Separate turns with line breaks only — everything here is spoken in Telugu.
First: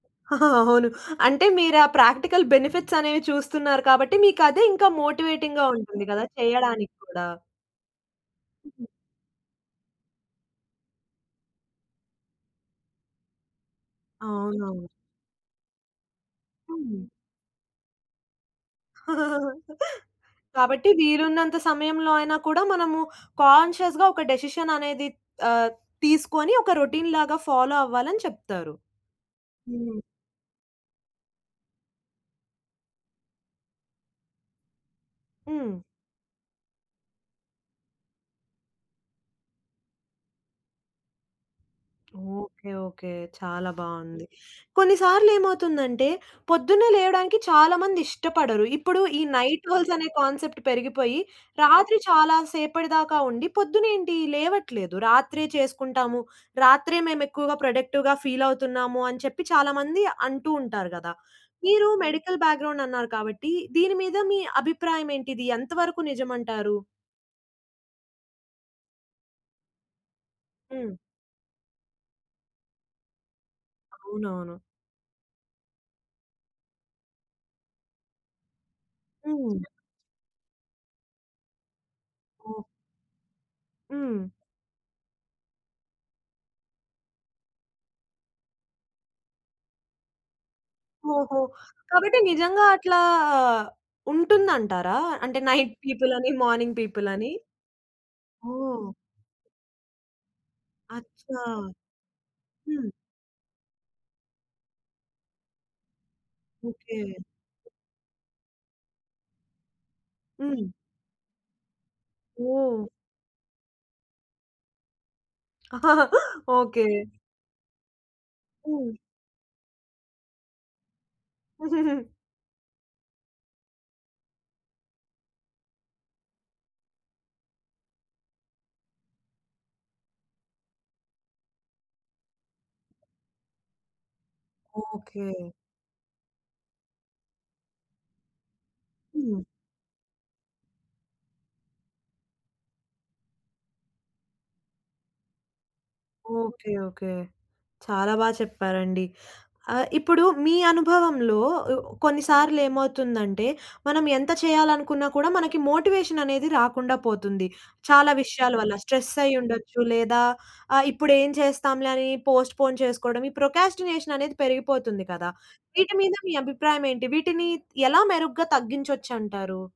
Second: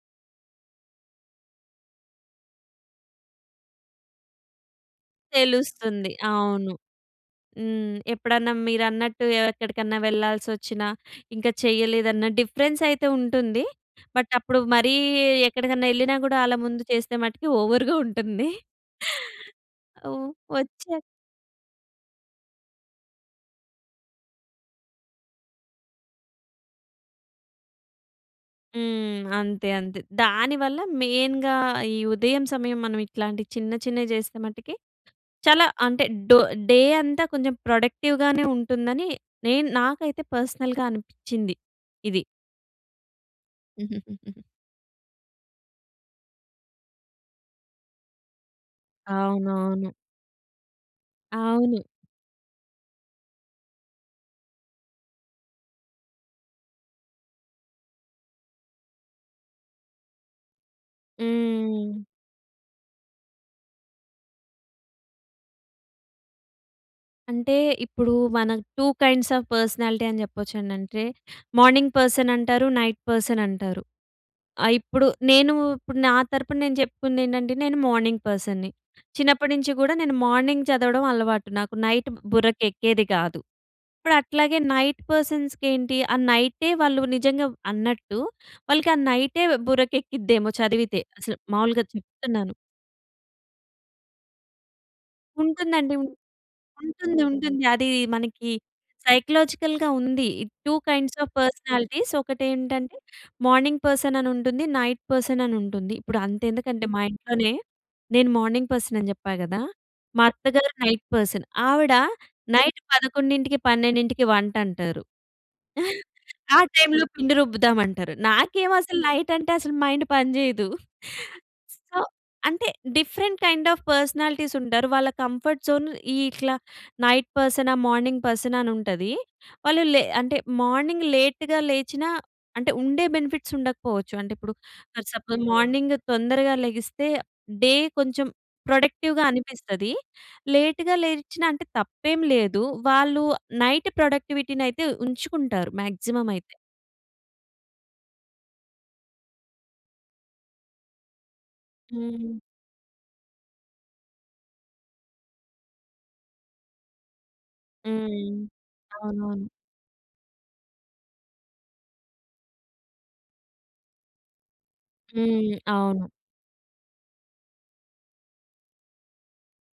అవును. అంటే మీరు ఆ ప్రాక్టికల్ బెనిఫిట్స్ అనేవి చూస్తున్నారు కాబట్టి మీకదే ఇంకా మోటివేటింగ్‌గా ఉంటుంది
తెలుస్తుంది.
కదా!
అవును.
చేయడానికి కూడా.
హ్మ్. ఎప్పుడన్నా
హుహు.
మీరన్నట్టు ఎక్కడికన్నా వెళ్ళాల్సి వచ్చిన ఇంకా చేయలేదన్న డిఫరెన్స్ అయితే ఉంటుంది. బట్ అప్పుడు
అవునవును.
మరి ఎక్కడికన్నా యెళ్ళినా కూడా ఆళ్ళ ముందు
హ్మ్.
చేసే మట్టికి ఓవ‌ర్‌గా ఉంటుంది. అవు
కాబట్టి
వచ్చే
వీలున్నంత సమయంలో అయినా కూడా మనము కాన్షియస్‌గా ఒక డెసిషన్ అనేది ఆహ్, తీసుకొని ఒక రొటీన్‌లాగా ఫాలో అవ్వాలి అని చెప్తారు.
హ్మ్. అంతే, అంతే.
హ్మ్.
దానివల్ల మెయిన్‌గా ఈ ఉదయం సమయం మనం ఇట్లాంటియి చిన్న చిన్నవి చేస్తే మటికి చాలా
హ్మ్.
అంటే డో డే అంతా కొంచెం ప్రొడక్టివ్‌గానే ఉంటుందని నేను నాకైతే పర్సనల్‌గా అనిపిచ్చింది ఇది.
ఓకే. ఓకే. చాలా బావుంది.
హుహుహుహు.
కొన్ని సార్లు ఏమవుతుందంటే, పొద్దున్నే లేవడానికి చాలా మంది ఇష్టపడరు. ఇప్పుడు ఈ నైట్
అవునవును.
హోల్డ్స్ అనే కాన్సెప్ట్ పెరిగిపోయి,
అవును.
రాత్రి చాలా సేపటి దాకా ఉండి పొద్దున్న ఏంటి లేవట్లేదు. రాత్రే చేసుకుంటాము. రాత్రే మేము ఎక్కువగా ప్రొడక్టివ్‌గా ఫీల్ అవుతున్నాము అని చెప్పి చాలా మంది అంటూ ఉంటారు కదా! మీరు
హ్మ్.
మెడికల్ బ్యాక్‌గ్రౌండ్ అన్నారు కాబట్టి దీని మీద మీ అభిప్రాయం ఏంటి? ఇది ఎంతవరకు నిజమంటారు?
అంటే ఇప్పుడు మన టూ కైండ్స్ ఆఫ్ పర్సనాలిటీ అని చెప్పొచ్చండి.
హ్మ్.
అంటే మార్నింగ్ పర్సన్ అంటారు. నైట్ పర్సన్ అంటారు.
అవునవును.
ఆహ్, ఇప్పుడు నేను ఇప్పుడు నా తరపున నేను చెప్పుకుంది ఏంటంటే నేను మార్నింగ్ పర్సన్‌ని చిన్నప్పటి
హ్మ్.
నుంచి కూడా నేను మార్నింగ్ చదవడం అలవాటు నాకు నైట్
ఓహ్!
బుర్రకెక్కేది కాదు. ఇప్పుడు
హ్మ్.
అట్లాగే నైట్ పర్సన్స్‌కి ఏంటి ఆ నైటే వాళ్ళు నిజంగా అన్నట్టు వాళ్ళకి ఆ నైటే బుర్రకు ఎక్కిద్దేమో చదివితే అసలు
ఓహో!
మావూలుగా
కాబట్టి
చెప్తున్నాను.
నిజంగా అట్లా ఉంటుందంటారా? అంటే నైట్
ఉంటుందండి. ఉం
పీపుల్ అని, మార్నింగ్ పీపుల్
ఉంటుంది.
అని.
ఉంటుంది. అది మనకి
ఓహ్!
సైకలాజికల్‌గా ఉంది, టూ కైండ్స్ ఆఫ్
అచ్చా!
పర్సనాలిటీస్
హ్మ్.
ఒకటేంటంటే మార్నింగ్ పర్సన్ అనుంటుంది, నైట్ పర్సన్ అనుంటుంది. ఇప్పుడు అంత ఎందుకంటే
ఓకే.
మా ఇంట్లోనే నేను మార్నింగ్ పర్సన్ అని చెప్పా కదా! మా అత్తగారు
హ్మ్.
Night person. ఆవిడ నైట్
ఓహ్!
11కి, 12కి వంటంటారు. ఆ
ఓకే.
టైంలో పిండి రుబ్బుదామంటారు. నాకేమో
హ్మ్.
అసలు నైట్ అంటే అసలు మైండ్ పని చేయదు. సో అంటే డిఫరెంట్ కైండ్ ఆఫ్ పర్సనాలిటీస్ ఉంటారు. వాళ్ళ కంఫర్ట్ జోన్ ఇట్లా నైట్ పర్సనా? మార్నింగ్ పర్సనా? అని ఉంటది. వాళ్ళు లే అంటే మార్నింగ్ లేట్‌గా లేచినా అంటే ఉండే బెనిఫిట్స్ ఉండకపోవచ్చు. అంటే ఇప్పుడు ఫర్
ఓకే.
సపోజ్ మార్నింగ్ తొందరగా లెగిస్తే డే కొంచెం ప్రొడక్టివ్‌గా
హ్మ్.
అనిపిస్తది. లేట్‌గా లేచినా అంటే తప్పేం లేదు. వాళ్ళు నైట్ ప్రొడక్టివిటీనయితే ఉంచుకుంటారు మాక్సిమం అయితే.
ఓకే. ఓకే. చాలా బా చెప్పారండి. ఆహ్, ఇప్పుడు మీ అనుభవంలో ఉ కొన్ని
హ్మ్.
సార్లు ఏమవుతుందంటే, మనం ఎంత చేయాలనుకున్నా కూడా మనకి మోటివేషన్ అనేది రాకుండా పోతుంది. చాలా
హ్మ్.
విషయాల వల్ల స్ట్రెస్ అయ్యి
అవునవును.
ఉండొచ్చు, లేదా ఆ! ఇప్పుడు ఏం చేస్తాంలే? అని పొస్ట్‌ఫోన్ చేసుకోవడం ఈ ప్రోకాస్టినేషన్ అనేది పెరిగిపోతుంది కదా!
హ్మ్.
వీటి
అవును.
మీద మీ అభిప్రాయం ఏంటి? వీటిని ఎలా మెరుగ్గా తగ్గించొచ్చంటారు?